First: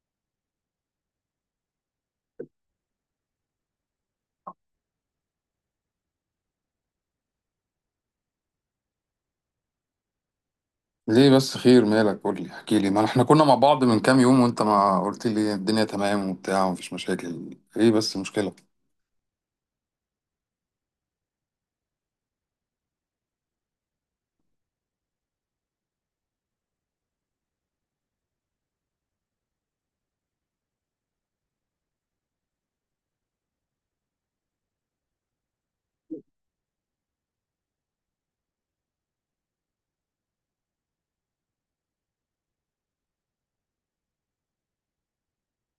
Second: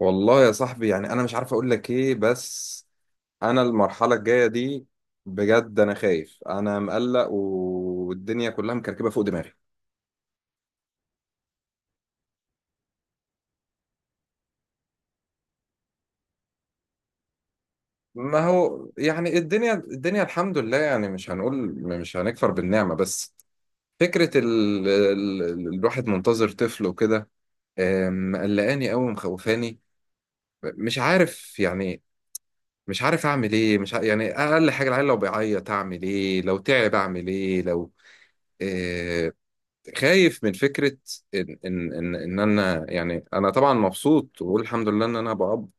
والله يا صاحبي، يعني انا مش عارف اقول لك ايه. بس انا المرحله الجايه دي، بجد انا خايف. انا مقلق والدنيا كلها مكركبه فوق دماغي. ليه بس؟ خير، مالك؟ قول لي، احكي لي، ما احنا كنا مع بعض من كام يوم وانت ما قلت لي الدنيا تمام وبتاع ومفيش مشاكل. ايه بس ما مشكلة؟ هو يعني الدنيا الحمد لله، يعني مش هنقول، مش هنكفر بالنعمه. بس فكره الواحد منتظر طفل وكده، مقلقاني قوي، مخوفاني. مش عارف يعني. مش عارف اعمل ايه، مش ع... يعني اقل حاجه، العيل لو بيعيط اعمل ايه، لو تعب اعمل ايه، لو آه، خايف من فكرة إن أنا، يعني أنا طبعا مبسوط وبقول الحمد لله إن أنا أبقى أب.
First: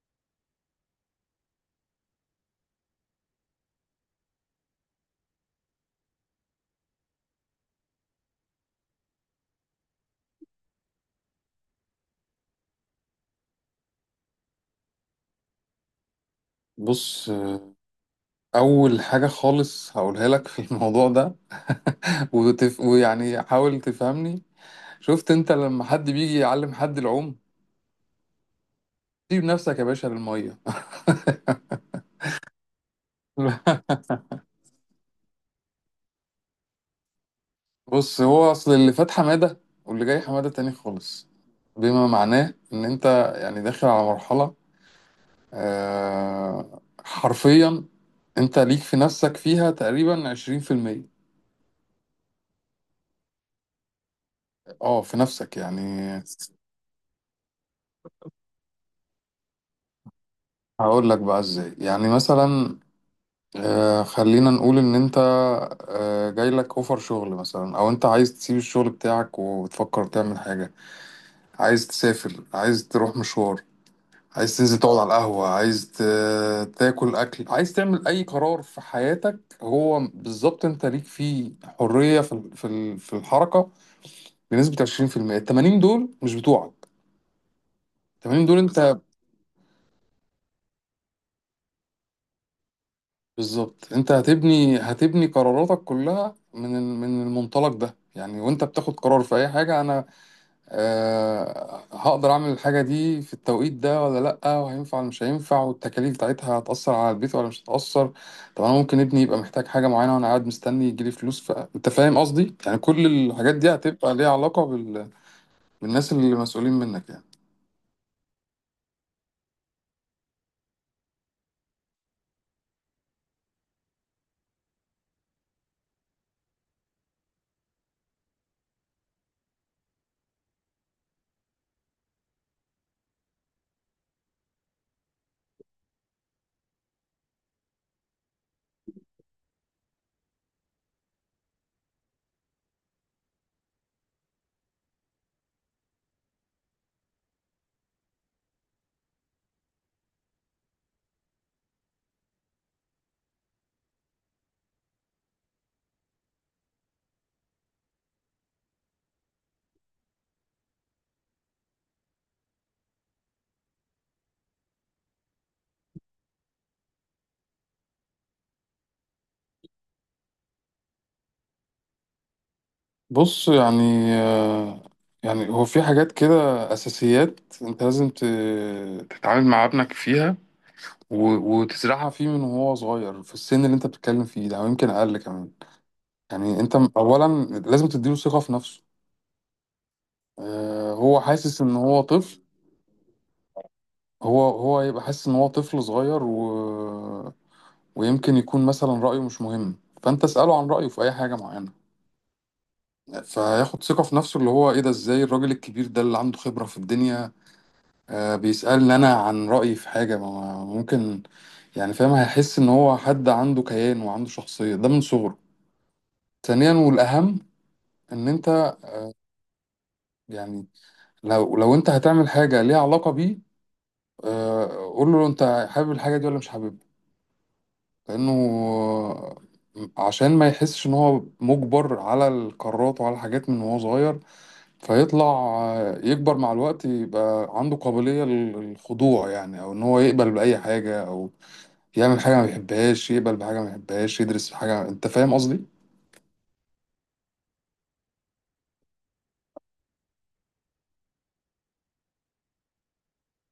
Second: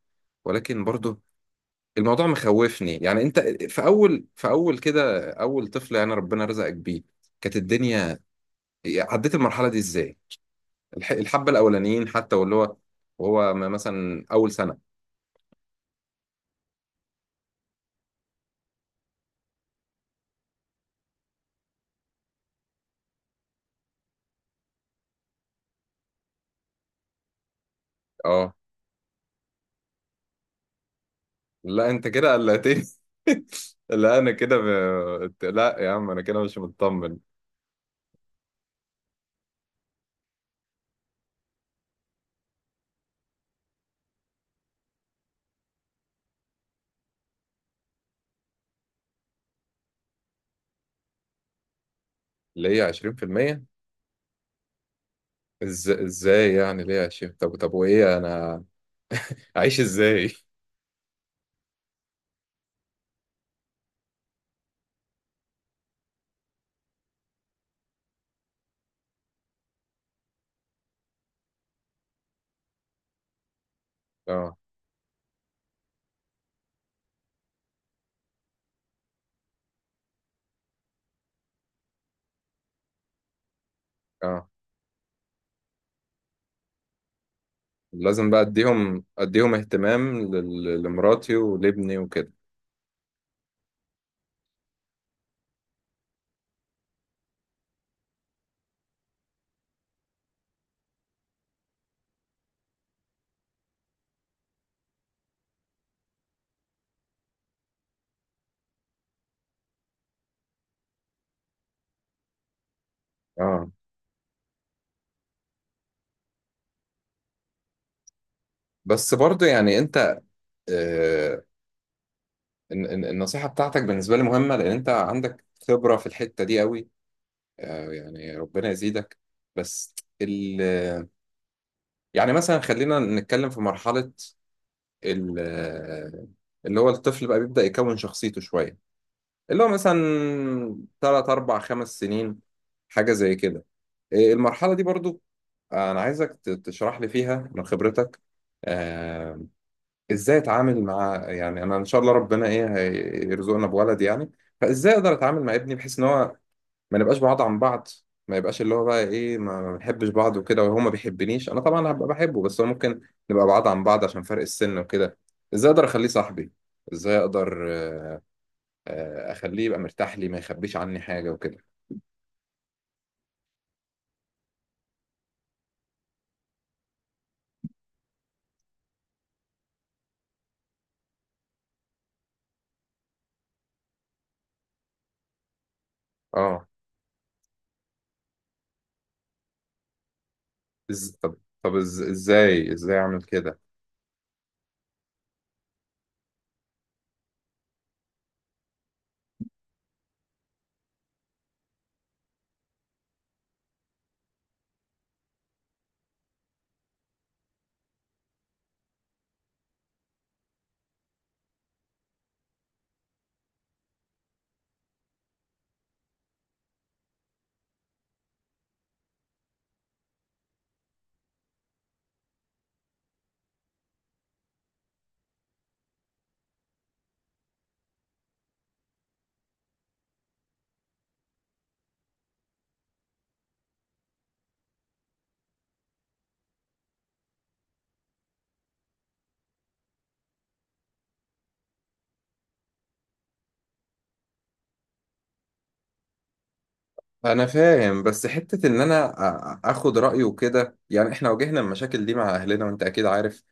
ولكن برضه الموضوع مخوفني. يعني أنت في أول كده، أول طفل يعني ربنا رزقك بيه، كانت الدنيا، عديت المرحلة دي إزاي؟ الحبة الأولانيين حتى، واللي هو، مثلا أول سنة. بص، اول حاجة خالص هقولها لك في الموضوع ده ويعني حاول تفهمني. شفت انت لما حد بيجي يعلم حد العوم؟ أه. سيب نفسك يا باشا للمية. لا أنت كده قلقتني. لا أنا كده ب... لا يا عم أنا كده مش مطمن. بص، هو اصل اللي فات حمادة، واللي جاي حمادة تاني خالص، بما معناه ان انت يعني داخل على مرحلة. حرفيا انت ليك في نفسك فيها تقريبا عشرين في المية. اللي هي 20%. اه، في نفسك يعني. ازاي يعني، ليه 20؟ طب وايه انا عايش ازاي؟ هقول لك بقى ازاي. يعني مثلا خلينا نقول ان انت جايلك اوفر شغل مثلا، او انت عايز تسيب الشغل بتاعك وتفكر تعمل حاجة، عايز تسافر، عايز تروح مشوار، عايز اه، تنزل تقعد على القهوة، عايز تاكل اكل، عايز تعمل اي قرار في حياتك. هو بالظبط انت ليك فيه حرية في الحركة اه. بنسبة 20%. ال 80 دول مش بتوعك. لازم بقى 80 دول انت اديهم اهتمام لمراتي ولابني وكده. بالظبط. انت هتبني قراراتك كلها من المنطلق ده. يعني وانت بتاخد قرار في اي حاجه، انا هقدر اعمل الحاجه دي في التوقيت ده ولا لا، وهينفع ولا مش هينفع، والتكاليف بتاعتها هتاثر على البيت ولا مش هتاثر. طب انا ممكن ابني يبقى محتاج حاجه معينه وانا قاعد مستني يجيلي فلوس. فانت فاهم قصدي؟ يعني كل الحاجات دي اه، هتبقى ليها علاقه بالناس اللي مسؤولين منك يعني. بس برضو يعني انت، آه النصيحة بتاعتك بالنسبة لي مهمة، لان انت عندك خبرة في الحتة دي قوي. آه يعني ربنا يزيدك. بس ال يعني مثلا، خلينا نتكلم في مرحلة، ال اللي هو الطفل بقى بيبدأ يكون شخصيته شوية. اللي هو مثلا تلات أربع خمس سنين، حاجة زي كده. إيه المرحلة دي برضو؟ أنا عايزك تشرح لي فيها من خبرتك. آه، إزاي أتعامل مع، يعني أنا إن شاء الله ربنا إيه هيرزقنا بولد يعني، فإزاي أقدر أتعامل مع ابني بحيث إن هو ما نبقاش بعاد عن بعض. ما يبقاش اللي هو بقى إيه، ما بنحبش بعض وكده، وهو ما بيحبنيش. أنا طبعا هبقى بحبه بس هو ممكن نبقى بعاد عن بعض عشان فرق السن وكده. إزاي أقدر أخليه صاحبي؟ إزاي أقدر أخليه يبقى مرتاح لي ما يخبيش عني حاجة وكده؟ بص، يعني آه، يعني هو في حاجات كده، أساسيات أنت لازم تتعامل مع ابنك فيها، و- وتزرعها فيه من وهو صغير، في السن اللي أنت بتتكلم فيه ده أو يمكن أقل كمان. يعني أه. أنت أولا لازم تديله ثقة في نفسه. هو طب، حاسس إن هو طفل. إزاي أعمل كده؟ هو هيبقى حاسس إن هو طفل صغير، ويمكن يكون مثلا رأيه مش مهم. فأنت اسأله عن رأيه في أي حاجة معينة، فياخد ثقة في نفسه. اللي هو، إيه ده؟ إزاي الراجل الكبير ده اللي عنده خبرة في الدنيا بيسألني أنا عن رأيي في حاجة ممكن؟ يعني فاهم؟ هيحس إن هو حد عنده كيان وعنده شخصية ده من صغره. ثانيا والأهم، إن أنت، يعني، لو أنت هتعمل حاجة ليها علاقة بيه، آه، قول له أنت حابب الحاجة دي ولا مش حاببها. لأنه عشان ما يحسش إن هو مجبر على القرارات وعلى الحاجات من وهو صغير، فيطلع يكبر مع الوقت يبقى عنده قابلية للخضوع. يعني أو إن هو يقبل بأي حاجة، أو يعمل حاجة ما بيحبهاش، يقبل بحاجة ما بيحبهاش، يدرس في حاجة. أنت فاهم قصدي؟ انا فاهم، بس حتة ان انا اخد رأيه كده، يعني احنا واجهنا المشاكل دي مع اهلنا وانت اكيد عارف.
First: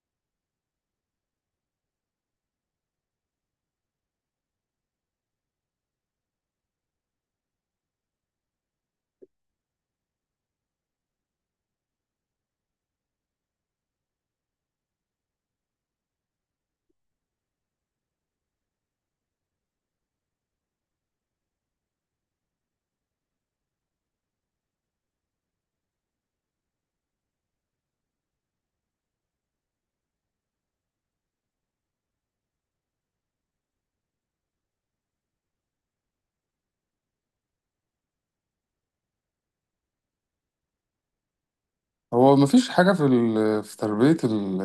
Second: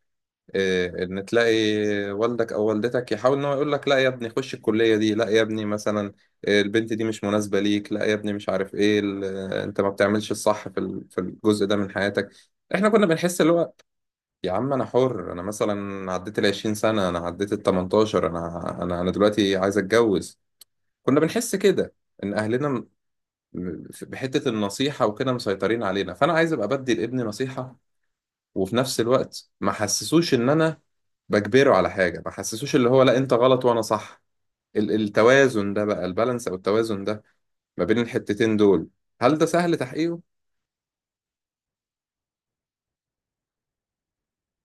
ان تلاقي والدك او والدتك يحاول ان هو يقول لك لا يا ابني خش الكلية دي، لا يا ابني مثلا البنت دي مش مناسبة ليك، لا يا ابني مش عارف ايه انت ما بتعملش الصح في الجزء ده من حياتك. احنا كنا بنحس اللي هو يا عم انا حر، انا مثلا عديت ال 20 سنة، انا عديت ال 18، انا دلوقتي عايز اتجوز. كنا بنحس كده ان اهلنا بحتة النصيحة وكده مسيطرين علينا. فأنا عايز أبقى بدي لابني نصيحة، وفي نفس الوقت ما حسسوش إن أنا بجبره على حاجة، ما حسسوش اللي هو لا أنت غلط وأنا صح. التوازن ده بقى، البالانس أو التوازن ده ما بين الحتتين دول، هل ده سهل تحقيقه؟ هو مفيش حاجة في ال... في تربية ال...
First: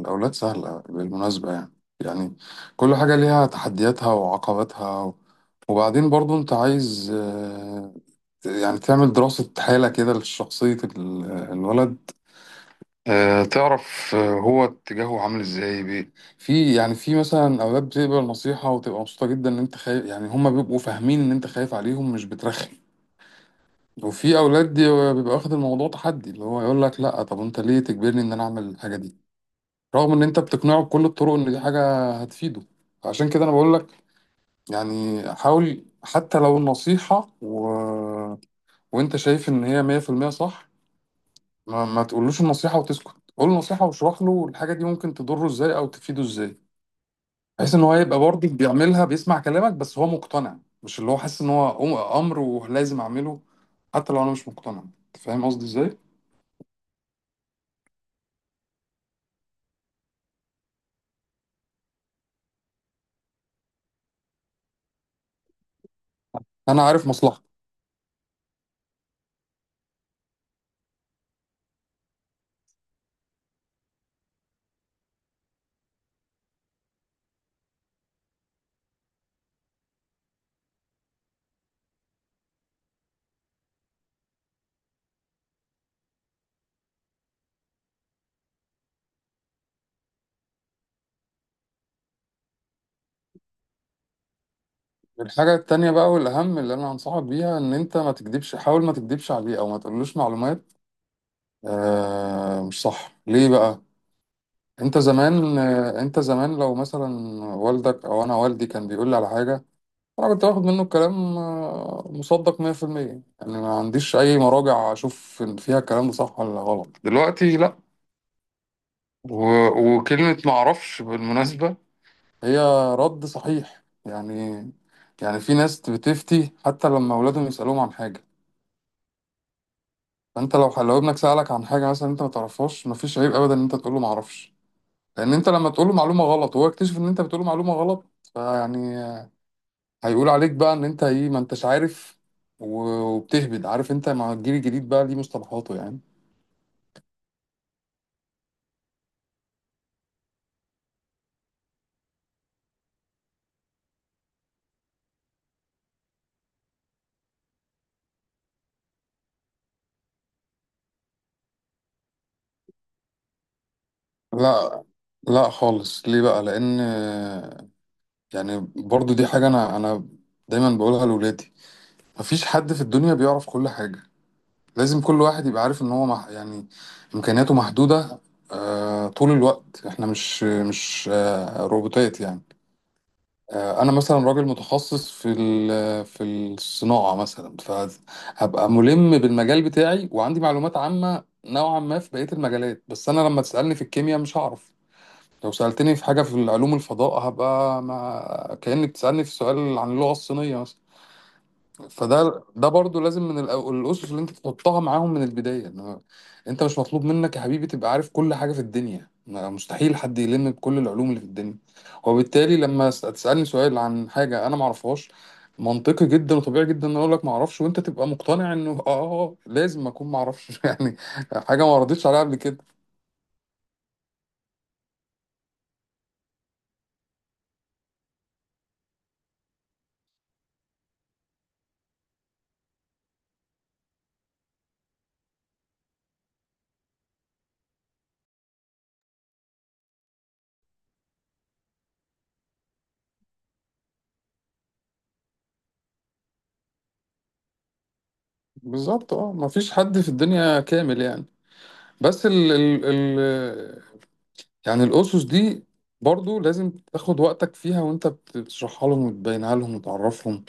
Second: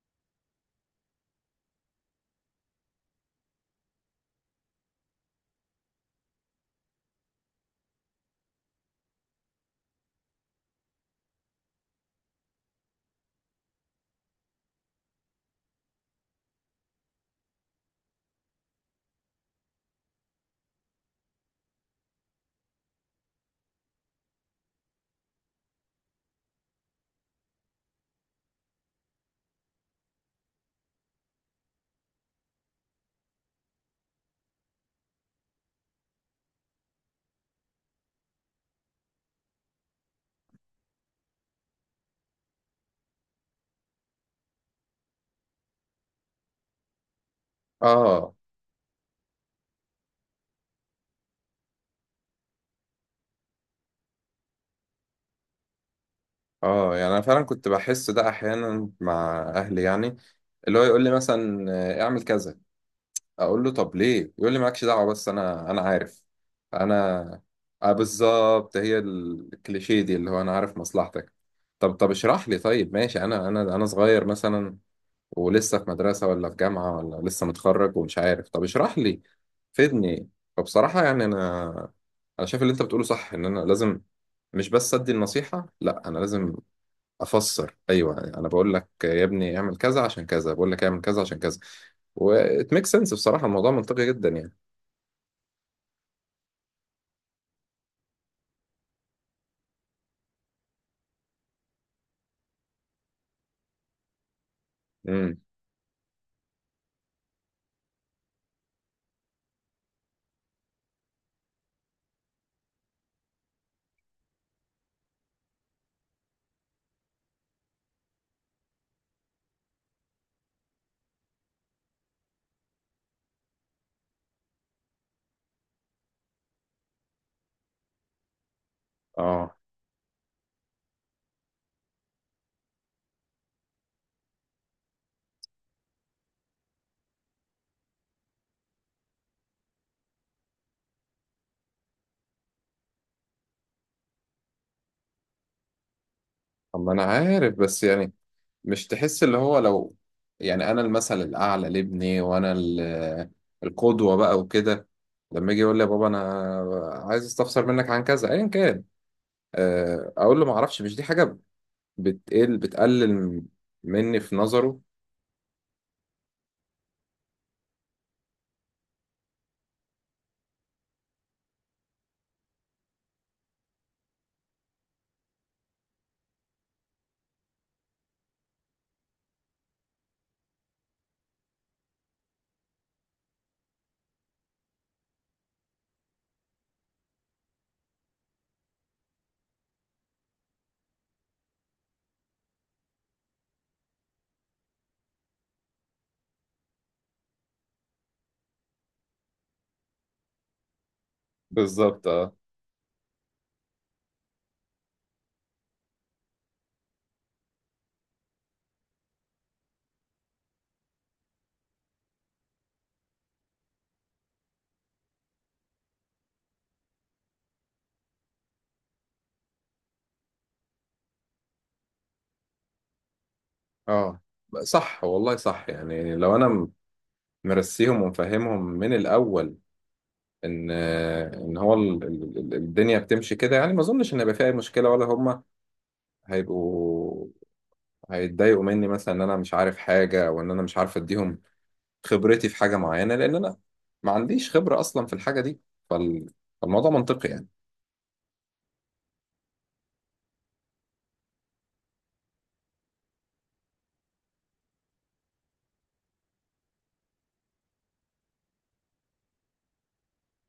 الأولاد سهلة بالمناسبة يعني. يعني كل حاجة ليها تحدياتها وعقباتها. وبعدين برضو أنت عايز يعني تعمل دراسة حالة كده لشخصية الولد. تعرف هو اتجاهه عامل ازاي في. يعني في مثلا أولاد بتقبل نصيحة وتبقى مبسوطة جدا إن أنت خايف. يعني هما بيبقوا فاهمين إن أنت خايف عليهم، مش بترخم. وفي اولاد دي بيبقى واخد الموضوع تحدي، اللي هو يقول لك لا، طب انت ليه تجبرني ان انا اعمل الحاجه دي؟ رغم ان انت بتقنعه بكل الطرق ان دي حاجه هتفيده. عشان كده انا بقول لك يعني حاول، حتى لو النصيحه، وانت شايف ان هي 100% صح، ما تقولوش النصيحه وتسكت. قول النصيحه واشرح له الحاجه دي ممكن تضره ازاي او تفيده ازاي، بحيث ان هو يبقى آه برضه بيعملها، بيسمع كلامك بس هو مقتنع، مش اللي هو حاسس ان هو امر ولازم اعمله حتى لو انا مش مقتنع. أنت فاهم قصدي ازاي؟ يعني أنا فعلا كنت بحس ده أحيانا مع أهلي، يعني اللي هو يقول لي مثلا اعمل كذا، اقول له طب ليه، يقول لي مالكش دعوه بس انا عارف. انا عارف انا مصلحتك. بالظبط، هي الكليشيه دي اللي هو انا عارف مصلحتك. طب اشرح لي، طيب ماشي، انا انا صغير مثلا، ولسه في مدرسه ولا في جامعه ولا لسه متخرج ومش عارف، طب اشرح لي، فيدني. فبصراحه يعني انا شايف اللي انت بتقوله صح. ان انا لازم مش بس ادي النصيحه، لا انا لازم افسر. ايوه انا بقول لك يا ابني اعمل كذا عشان كذا، بقول لك اعمل كذا عشان كذا. وات ميك سنس، بصراحه الموضوع منطقي جدا يعني. الحاجه التانية بقى، والاهم، اللي انا هنصحك بيها، ان انت ما تكدبش. حاول ما تكدبش عليه او ما تقولوش معلومات مش صح. ليه بقى؟ امم انت زمان لو مثلا والدك او انا والدي كان بيقول لي على حاجه، انا كنت باخد منه الكلام مصدق 100%. يعني ما عنديش اي مراجع اشوف إن فيها الكلام ده صح ولا غلط. دلوقتي لا. و... وكلمه ما اعرفش بالمناسبه هي رد صحيح يعني. يعني في ناس بتفتي حتى لما اولادهم يسالوهم عن حاجه. اه. فانت لو ابنك سالك عن حاجه مثلا انت ما تعرفهاش، مفيش عيب ابدا ان انت تقول له ما اعرفش. لان انت لما تقول له معلومه غلط وهو يكتشف ان انت بتقول له معلومه غلط، فيعني هيقول عليك بقى ان انت ايه، ما انتش عارف و- وبتهبد. عارف انت مع الجيل الجديد بقى ليه مصطلحاته يعني. اما انا عارف، بس يعني، مش تحس اللي هو لو، يعني انا المثل الاعلى لابني وانا القدوه بقى وكده، لما يجي يقول لي يا بابا انا عايز استفسر منك عن كذا ايا كان، اقول له ما اعرفش، مش دي حاجه بتقلل مني في نظره؟ لا، لا خالص. ليه بقى؟ لان يعني برضو دي حاجه انا دايما بقولها لاولادي. مفيش حد في الدنيا بيعرف كل حاجه. لازم كل واحد يبقى عارف ان هو يعني امكانياته محدوده. طول الوقت احنا مش مش روبوتات يعني. انا مثلا راجل متخصص في في الصناعه مثلا، فهبقى ملم بالمجال بتاعي وعندي معلومات عامه نوعا ما في بقيه المجالات، بس انا لما تسالني في الكيمياء مش هعرف. لو سالتني في حاجه في علوم الفضاء هبقى، ما... كانك بتسالني في سؤال عن اللغه الصينيه مثلا. بالظبط، اه، فده، برضو لازم من الاسس اللي انت تحطها معاهم من البدايه، ان هو، انت مش مطلوب منك يا حبيبي تبقى عارف كل حاجه في الدنيا. مستحيل حد يلم بكل العلوم اللي في الدنيا. وبالتالي لما تسالني سؤال عن حاجه انا ما اعرفهاش، منطقي جدا وطبيعي جدا ان اقول لك ما اعرفش، وانت تبقى مقتنع انه، لازم اكون ما اعرفش. يعني حاجه ما ردتش عليها قبل كده. اه، صح والله صح. يعني لو انا مرسيهم ومفهمهم من الاول ان هو الدنيا بتمشي كده، يعني ما اظنش ان هيبقى فيها اي مشكله، ولا هم هيبقوا هيتضايقوا مني مثلا ان انا مش عارف حاجه، او ان انا مش عارف اديهم خبرتي في حاجه معينه، لان انا ما عنديش خبره اصلا في الحاجه دي. فال... فالموضوع منطقي يعني. بالظبط اه، ما فيش حد في الدنيا كامل يعني. بس ال ال يعني الأسس دي برضو لازم تاخد وقتك فيها وانت بتشرحها لهم وتبينها لهم وتعرفهم،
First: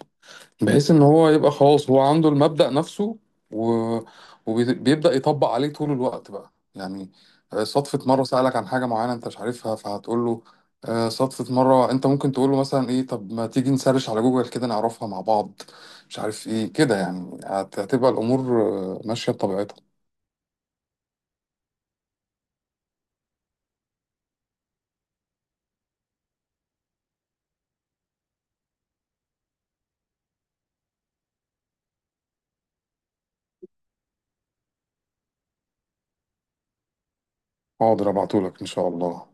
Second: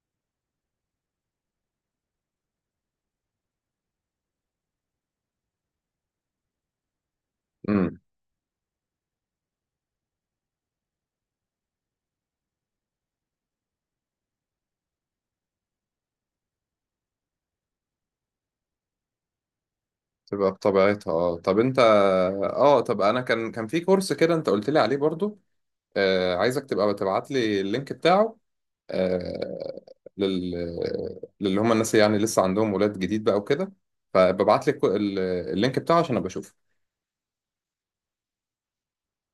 بحيث ان هو يبقى خلاص هو عنده المبدأ نفسه، و... وبيبدأ يطبق عليه طول الوقت بقى يعني. امم صدفة مرة سألك عن حاجة معينة انت مش عارفها فهتقول له. صدفة مرة انت ممكن تقول له مثلا ايه، طب ما تيجي نسرش على جوجل كده نعرفها مع بعض، مش عارف ايه كده يعني. هتبقى الأمور ماشية بطبيعتها. تبقى بطبيعتها. اه، طب انت، اه طب انا، كان في كورس كده انت قلت لي عليه برضو، عايزك تبقى تبعت لي اللينك بتاعه، آه، لل للي هم الناس اللي يعني لسه عندهم ولاد جديد بقى وكده، فببعت لك اللينك بتاعه عشان ابقى اشوفه. حاضر، ابعتهولك ان شاء الله.